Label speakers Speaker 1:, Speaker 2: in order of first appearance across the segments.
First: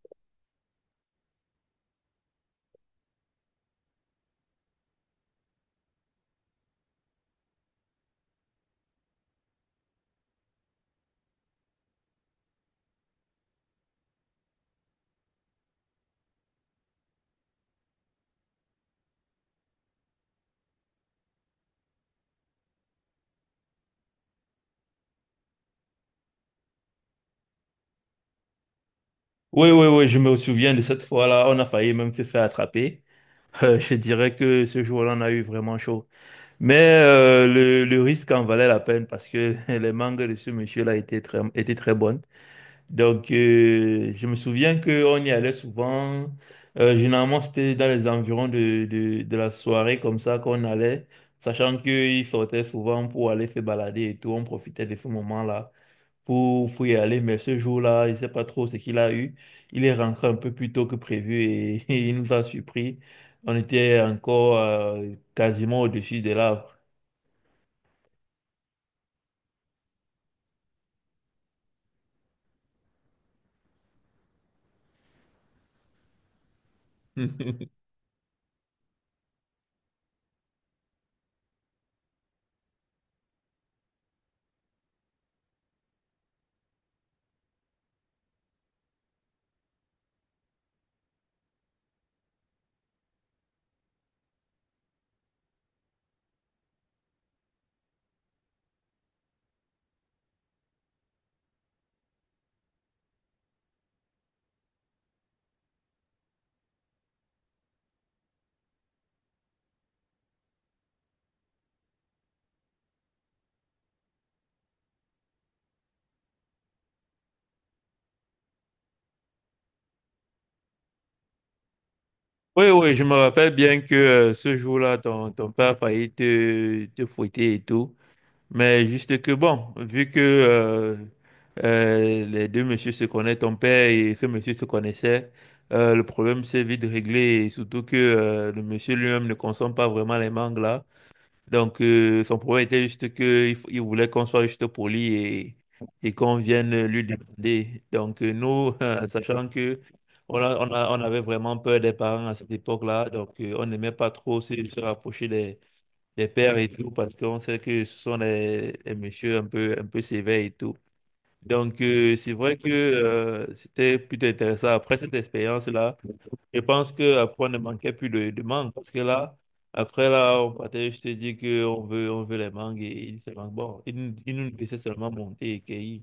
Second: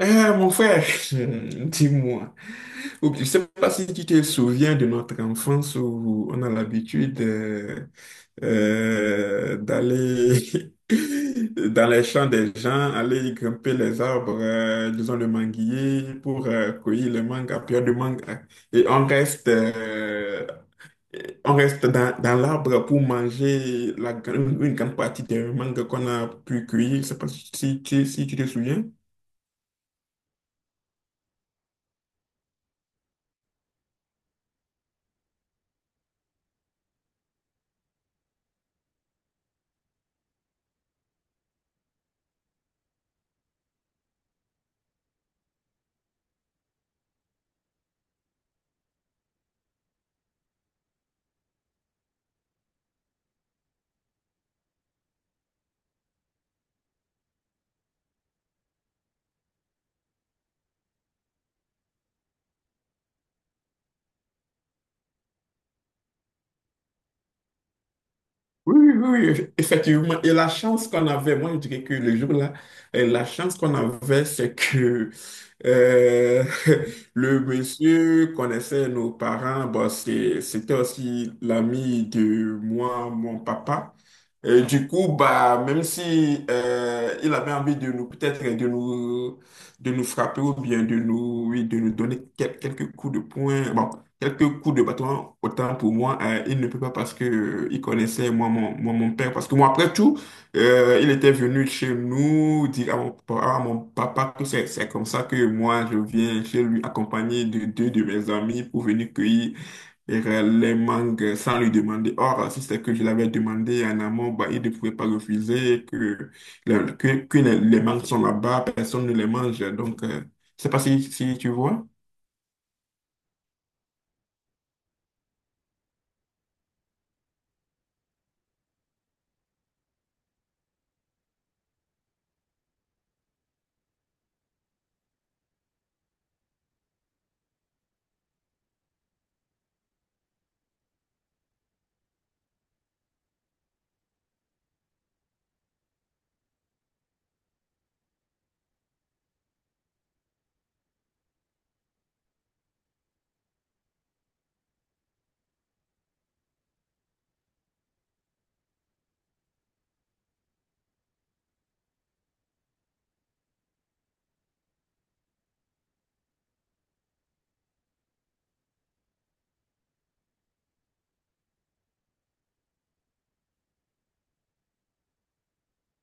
Speaker 1: Eh, mon frère, dis-moi, je ne sais pas si tu te souviens de notre enfance où on a l'habitude d'aller dans les champs des gens, aller grimper les arbres, disons le manguier, pour cueillir le manga, pire de manga. Et on reste dans l'arbre pour manger une grande partie des mangas qu'on a pu cueillir. Je ne sais pas si tu te souviens.
Speaker 2: Oui, oui, oui, je me souviens de cette fois-là. On a failli même se faire attraper. Je dirais que ce jour-là, on a eu vraiment chaud. Mais le, risque en valait la peine parce que les mangues de ce monsieur-là étaient étaient très bonnes. Donc, je me souviens qu'on y allait souvent. Généralement, c'était dans les environs de la soirée comme ça qu'on allait, sachant qu'il sortait souvent pour aller se balader et tout. On profitait de ce moment-là pour y aller, mais ce jour-là, je ne sais pas trop ce qu'il a eu. Il est rentré un peu plus tôt que prévu et il nous a surpris. On était encore quasiment au-dessus des arbres.
Speaker 1: Oui, oui, oui, oui, effectivement. Et la chance qu'on avait, moi je dirais que le jour-là, la chance qu'on avait, c'est que euh, le monsieur connaissait nos parents. Bon, c'était aussi l'ami de moi, mon papa. Et du coup, bah, même si il avait envie de nous, peut-être de nous frapper ou bien de nous, oui, de nous donner quelques coups de poing, bon, quelques coups de bâton, autant pour moi, il ne peut pas parce que il connaissait mon père. Parce que moi, après tout, il était venu chez nous dire à à mon papa que c'est comme ça que moi je viens chez lui accompagné de deux de mes amis pour venir cueillir et les mangues sans lui demander. Or, si c'est que je l'avais demandé en amont, bah, il ne pouvait pas refuser que, que les mangues sont là-bas, personne ne les mange. Donc, je pas si, si tu vois.
Speaker 2: Oui, oui, je me rappelle bien que ce jour-là, ton père a failli te fouetter et tout. Mais juste que bon, vu que les deux messieurs se connaissent, ton père et ce monsieur se connaissaient, le problème s'est vite réglé. Et surtout que le monsieur lui-même ne consomme pas vraiment les mangues là. Donc, son problème était juste qu'il il voulait qu'on soit juste poli et qu'on vienne lui demander. Donc, nous, en sachant que on avait vraiment peur des parents à cette époque-là, donc on n'aimait pas trop se rapprocher des pères et tout, parce qu'on sait que ce sont des messieurs un peu sévères et tout. Donc, c'est vrai que c'était plutôt intéressant. Après cette expérience-là, je pense que après, on ne manquait plus de mangue parce que là, après là, on partait, je te dis qu'on veut, on veut les mangues et ils se manquent. Bon, ils nous laissaient seulement monter et cueillir.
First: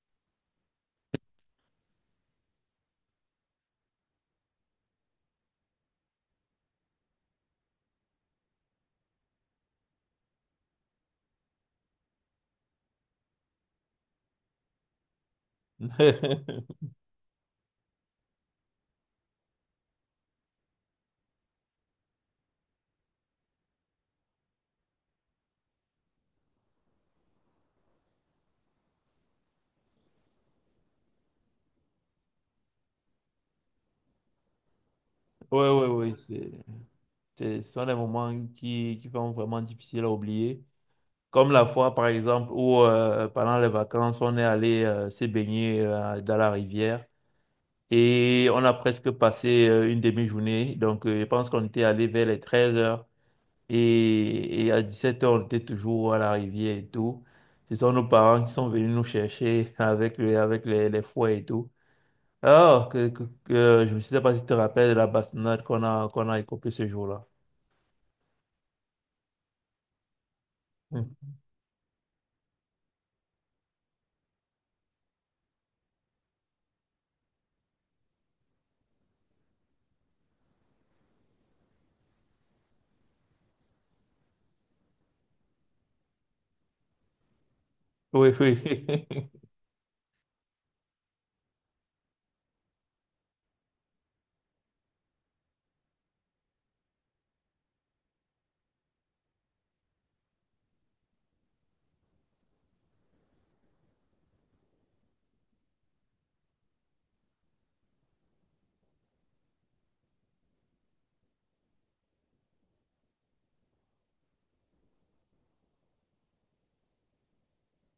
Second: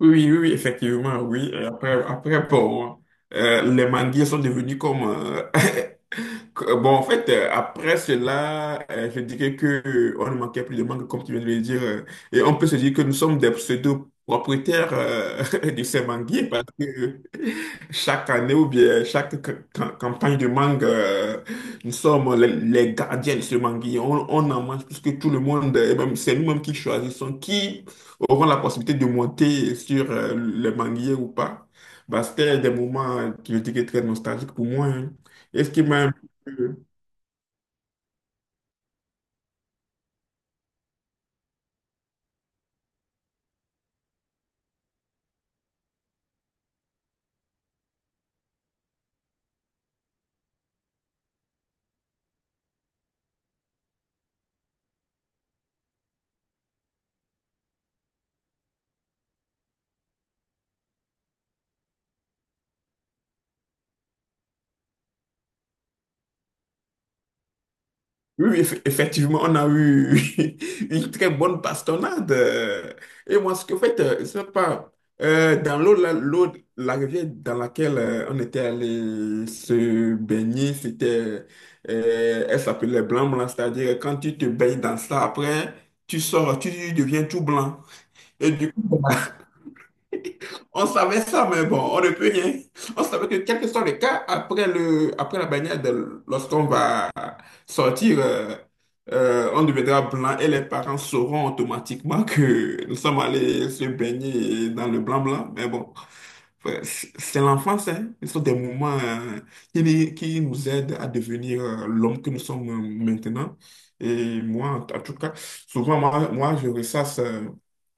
Speaker 1: Oui, oui, oui, effectivement, oui. Et après, après, bon, les manguiers sont devenus comme bon, en fait, après cela, je dirais que on ne manquait plus de mangue, comme tu viens de le dire. Et on peut se dire que nous sommes des pseudo-propriétaires de ces manguiers parce que chaque année ou bien chaque campagne de mangue, nous sommes les gardiens de ce manguier. On en mange plus que tout le monde. Et même, c'est nous-mêmes qui choisissons qui auront la possibilité de monter sur le manguier ou pas. Bah, c'était des moments qui je dirais très nostalgiques pour moi, hein.
Speaker 2: Ouais,
Speaker 1: Et ce qui
Speaker 2: ouais,
Speaker 1: m'a un
Speaker 2: ouais,
Speaker 1: peu-
Speaker 2: ce sont des moments qui sont vraiment difficiles à oublier. Comme la fois, par exemple, où pendant les vacances, on est allé se baigner dans la rivière et on a presque passé une demi-journée. Donc, je pense qu'on était allé vers les 13 heures. Et à 17 h on était toujours à la rivière et tout. Ce sont nos parents qui sont venus nous chercher avec les fouets et tout. Alors, je ne sais pas si tu te rappelles de la bastonnade qu'on a écopée ce jour-là.
Speaker 1: Oui, oui, effectivement, on a eu
Speaker 2: Hmm.
Speaker 1: une très bonne bastonnade. Et moi, ce que en fait, je sais pas, dans l'eau, là, l'eau, la rivière dans laquelle on était allé se baigner, c'était, elle s'appelait blanc blanc, c'est-à-dire quand tu te baignes dans ça, après, tu sors, tu deviens tout blanc.
Speaker 2: Oui,
Speaker 1: Et
Speaker 2: oui.
Speaker 1: du On savait ça, mais bon, on ne peut rien. On savait que quel que soit le cas, après le, après la baignade, lorsqu'on va sortir, on deviendra blanc et les parents sauront automatiquement que nous sommes allés se baigner dans le blanc-blanc. Mais bon, ouais, c'est l'enfance, hein. Ce sont des moments, qui, ni- qui nous aident à devenir, l'homme que nous sommes maintenant. Et moi, en en tout cas, souvent, moi je ressasse, euh,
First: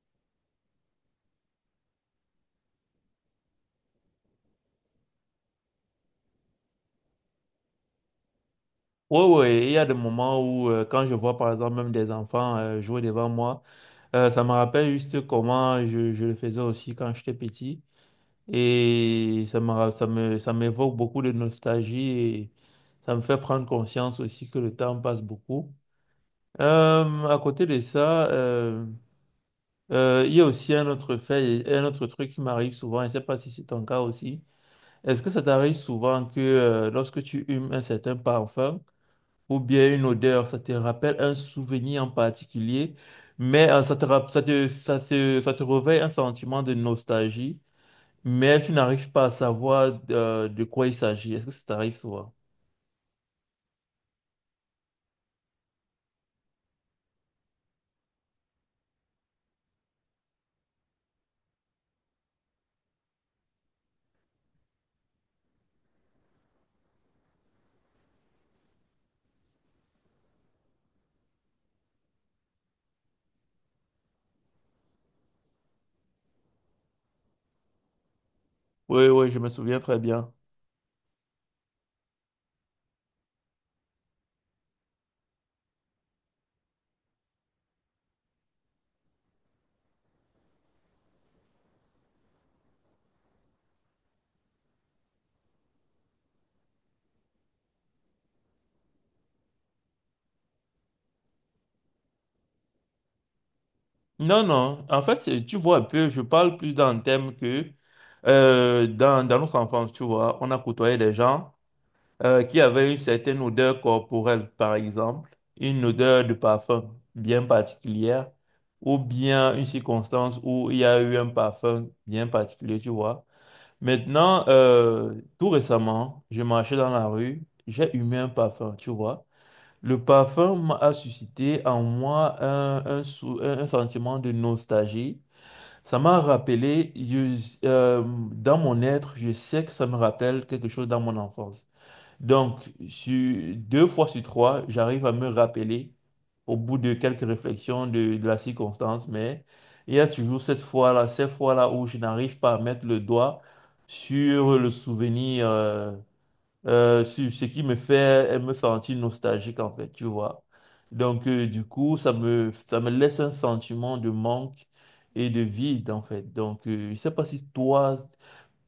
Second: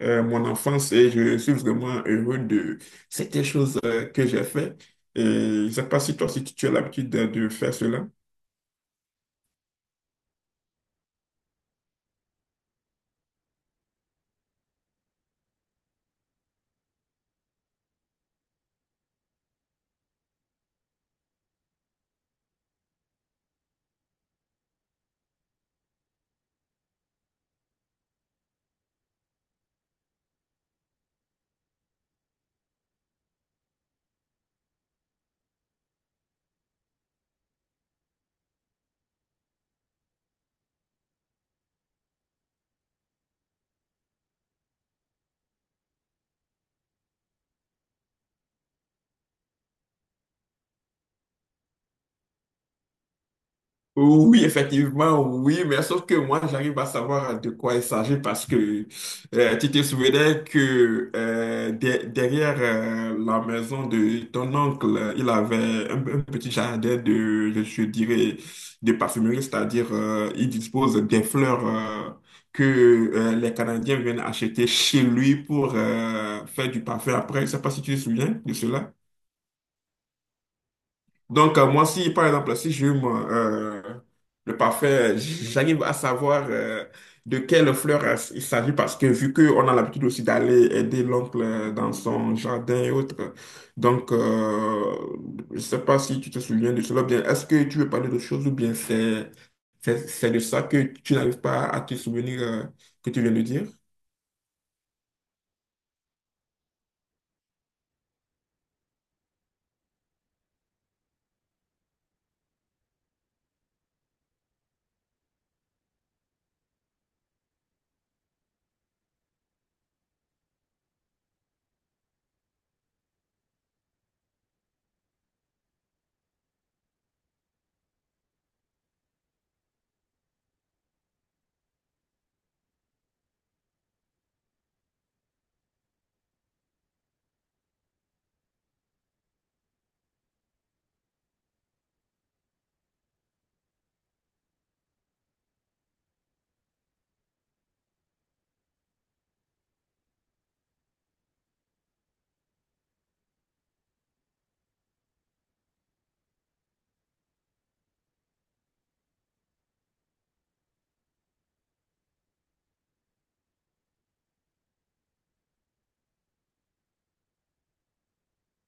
Speaker 1: euh, mon enfance et je suis vraiment heureux de certaines choses que j'ai faites. Et je ne sais pas si toi, si tu as l'habitude de faire cela.
Speaker 2: Oui, oui. Il y a des moments où, quand je vois par exemple même des enfants jouer devant moi, ça me rappelle juste comment je le faisais aussi quand j'étais petit. Et ça me, ra- ça me, ça m'évoque beaucoup de nostalgie et ça me fait prendre conscience aussi que le temps passe beaucoup. À côté de ça, il y a aussi un autre fait et un autre truc qui m'arrive souvent, et je ne sais pas si c'est ton cas aussi. Est-ce que ça t'arrive souvent que lorsque tu humes un certain parfum ou bien une odeur, ça te rappelle un souvenir en particulier, mais ça te, rap- ça te, ça se- ça te réveille un sentiment de nostalgie? Mais tu n'arrives pas à savoir quoi il s'agit. Est-ce que ça t'arrive souvent?
Speaker 1: Oui, effectivement, oui, mais sauf que moi, j'arrive à savoir de quoi il s'agit parce que tu te souvenais que derrière la maison de ton oncle, il avait un petit jardin de, je dirais, de parfumerie, c'est-à-dire il dispose des fleurs que les Canadiens viennent acheter chez lui pour faire du parfum après. Je ne sais pas si tu te souviens de cela.
Speaker 2: Oui, oui, je me souviens très bien.
Speaker 1: Donc, moi, si, par exemple, si j'hume le parfum, j'arrive à savoir de quelle fleur il s'agit parce que vu qu'on a l'habitude aussi d'aller aider l'oncle dans son jardin et autres, donc, je ne sais pas si tu te souviens de cela, ou bien est-ce que tu veux parler de choses ou bien c'est de ça que tu n'arrives pas à te souvenir que tu viens de dire?
Speaker 2: Non, non. En fait, c'est- tu vois un peu, je parle plus dans le thème que dans notre enfance, tu vois, on a côtoyé des gens qui avaient une certaine odeur corporelle, par exemple, une odeur de parfum bien particulière, ou bien une circonstance où il y a eu un parfum bien particulier, tu vois. Maintenant, tout récemment, je marchais dans la rue, j'ai humé un parfum, tu vois. Le a suscité en moi un sentiment de nostalgie. Ça m'a rappelé, dans mon être, je sais que ça me rappelle quelque chose dans mon enfance. Donc, deux fois sur trois, j'arrive à me rappeler au bout de quelques réflexions de la circonstance, mais il y a toujours cette fois-là où je n'arrive pas à mettre le doigt sur le souvenir, sur ce qui me fait me sentir nostalgique, en fait, tu vois. Donc, du coup, ça me laisse un sentiment de manque et de vide, en fait. Donc, je ne sais pas si toi,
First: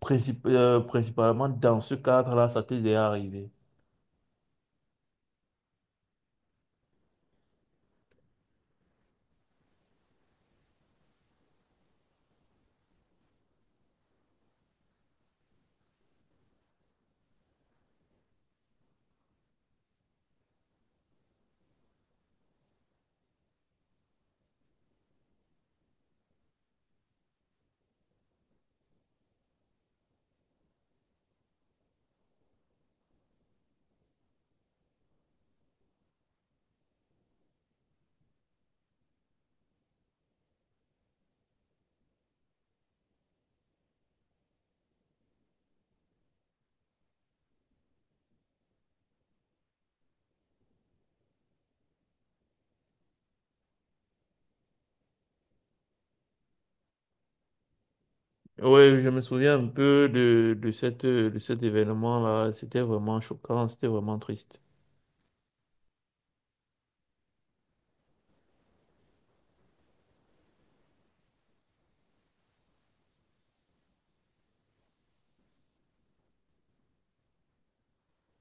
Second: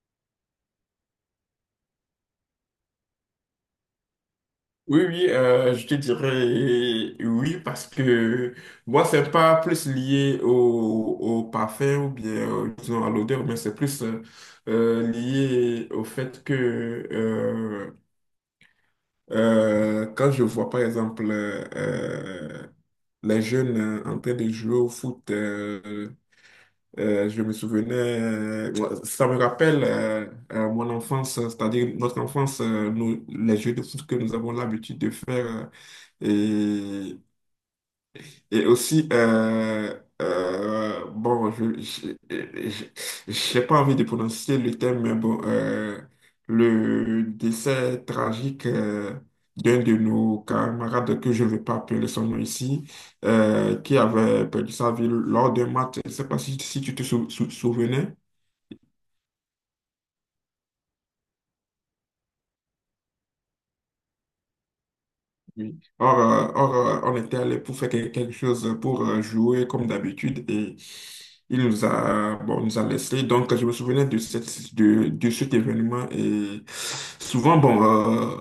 Speaker 2: principalement dans ce cadre-là, ça t'est déjà arrivé.
Speaker 1: Oui, oui, je te dirais oui parce que moi, c'est pas plus lié au, au parfum ou bien disons à l'odeur, mais c'est plus lié au fait que quand je vois par exemple les jeunes en train de jouer au foot, je me souvenais, ça me rappelle mon enfance, c'est-à-dire notre enfance, les jeux de foot que nous avons l'habitude de faire. Et, et aussi, bon, je, je- j'ai pas envie de prononcer le terme, mais bon, le décès tragique d'un de nos camarades, que je ne vais pas appeler son nom ici, qui avait perdu sa vie lors d'un match. Je ne sais pas si, si tu te souvenais.
Speaker 2: Oui, je me souviens un peu de cette, de cet événement-là. C'était vraiment choquant, c'était vraiment triste.
Speaker 1: Oui. Or, on était allé pour faire quelque chose, pour jouer comme d'habitude et il nous a, bon, nous a laissé. Donc, je me souvenais de cette, de cet événement et souvent, bon,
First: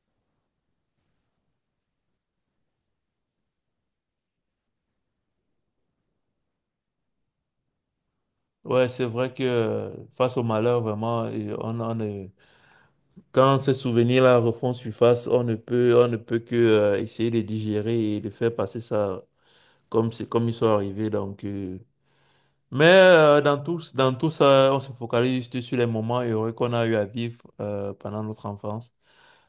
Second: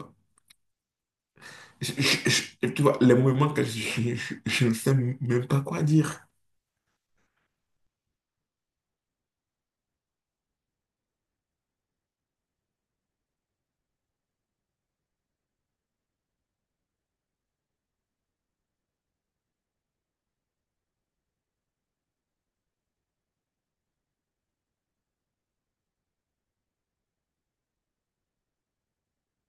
Speaker 1: je- je- tu vois, les moments que je ne sais même pas quoi dire.
Speaker 2: Ouais, c'est vrai que face au malheur, vraiment, et on ne- quand ces souvenirs-là refont surface, on ne peut que essayer de digérer et de faire passer ça comme c'est comme ils sont arrivés. Mais dans tout ça, on se focalise juste sur les moments heureux qu'on a eu à vivre pendant notre enfance.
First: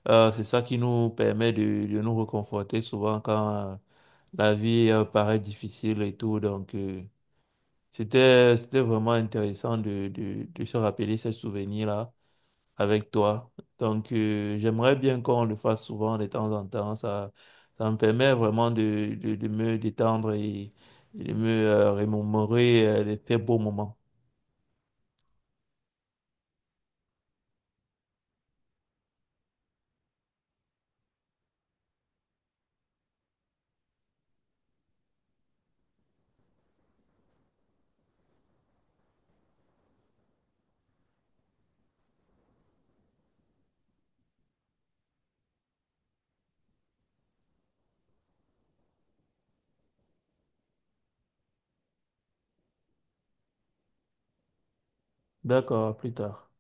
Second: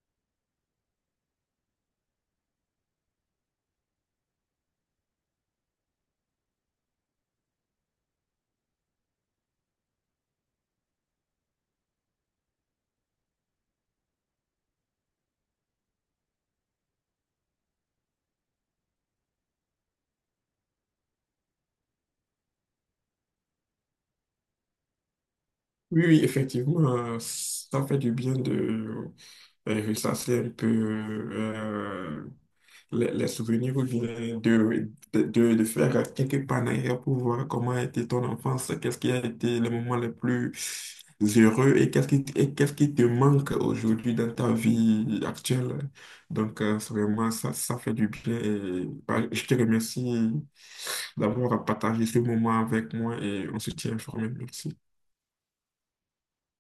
Speaker 2: C'est ça qui nous permet de nous réconforter souvent quand la vie paraît difficile et tout. Donc, c'était, c'était vraiment intéressant de se rappeler ces souvenirs-là avec toi. Donc, j'aimerais bien qu'on le fasse souvent de temps en temps. Ça me permet vraiment de me détendre et de me remémorer les très beaux moments.
Speaker 1: Oui, oui, effectivement, ça fait du bien de ressasser un peu les souvenirs ou bien de faire quelques panaires pour voir comment a été ton enfance, qu'est-ce qui a été les moments les plus heureux et qu'est-ce qui te manque aujourd'hui dans ta vie actuelle. Donc, c'est vraiment, ça fait du bien. Et, bah, je te remercie d'avoir partagé ce moment avec moi et on se tient informé. Merci.
Speaker 2: D'accord, à plus tard.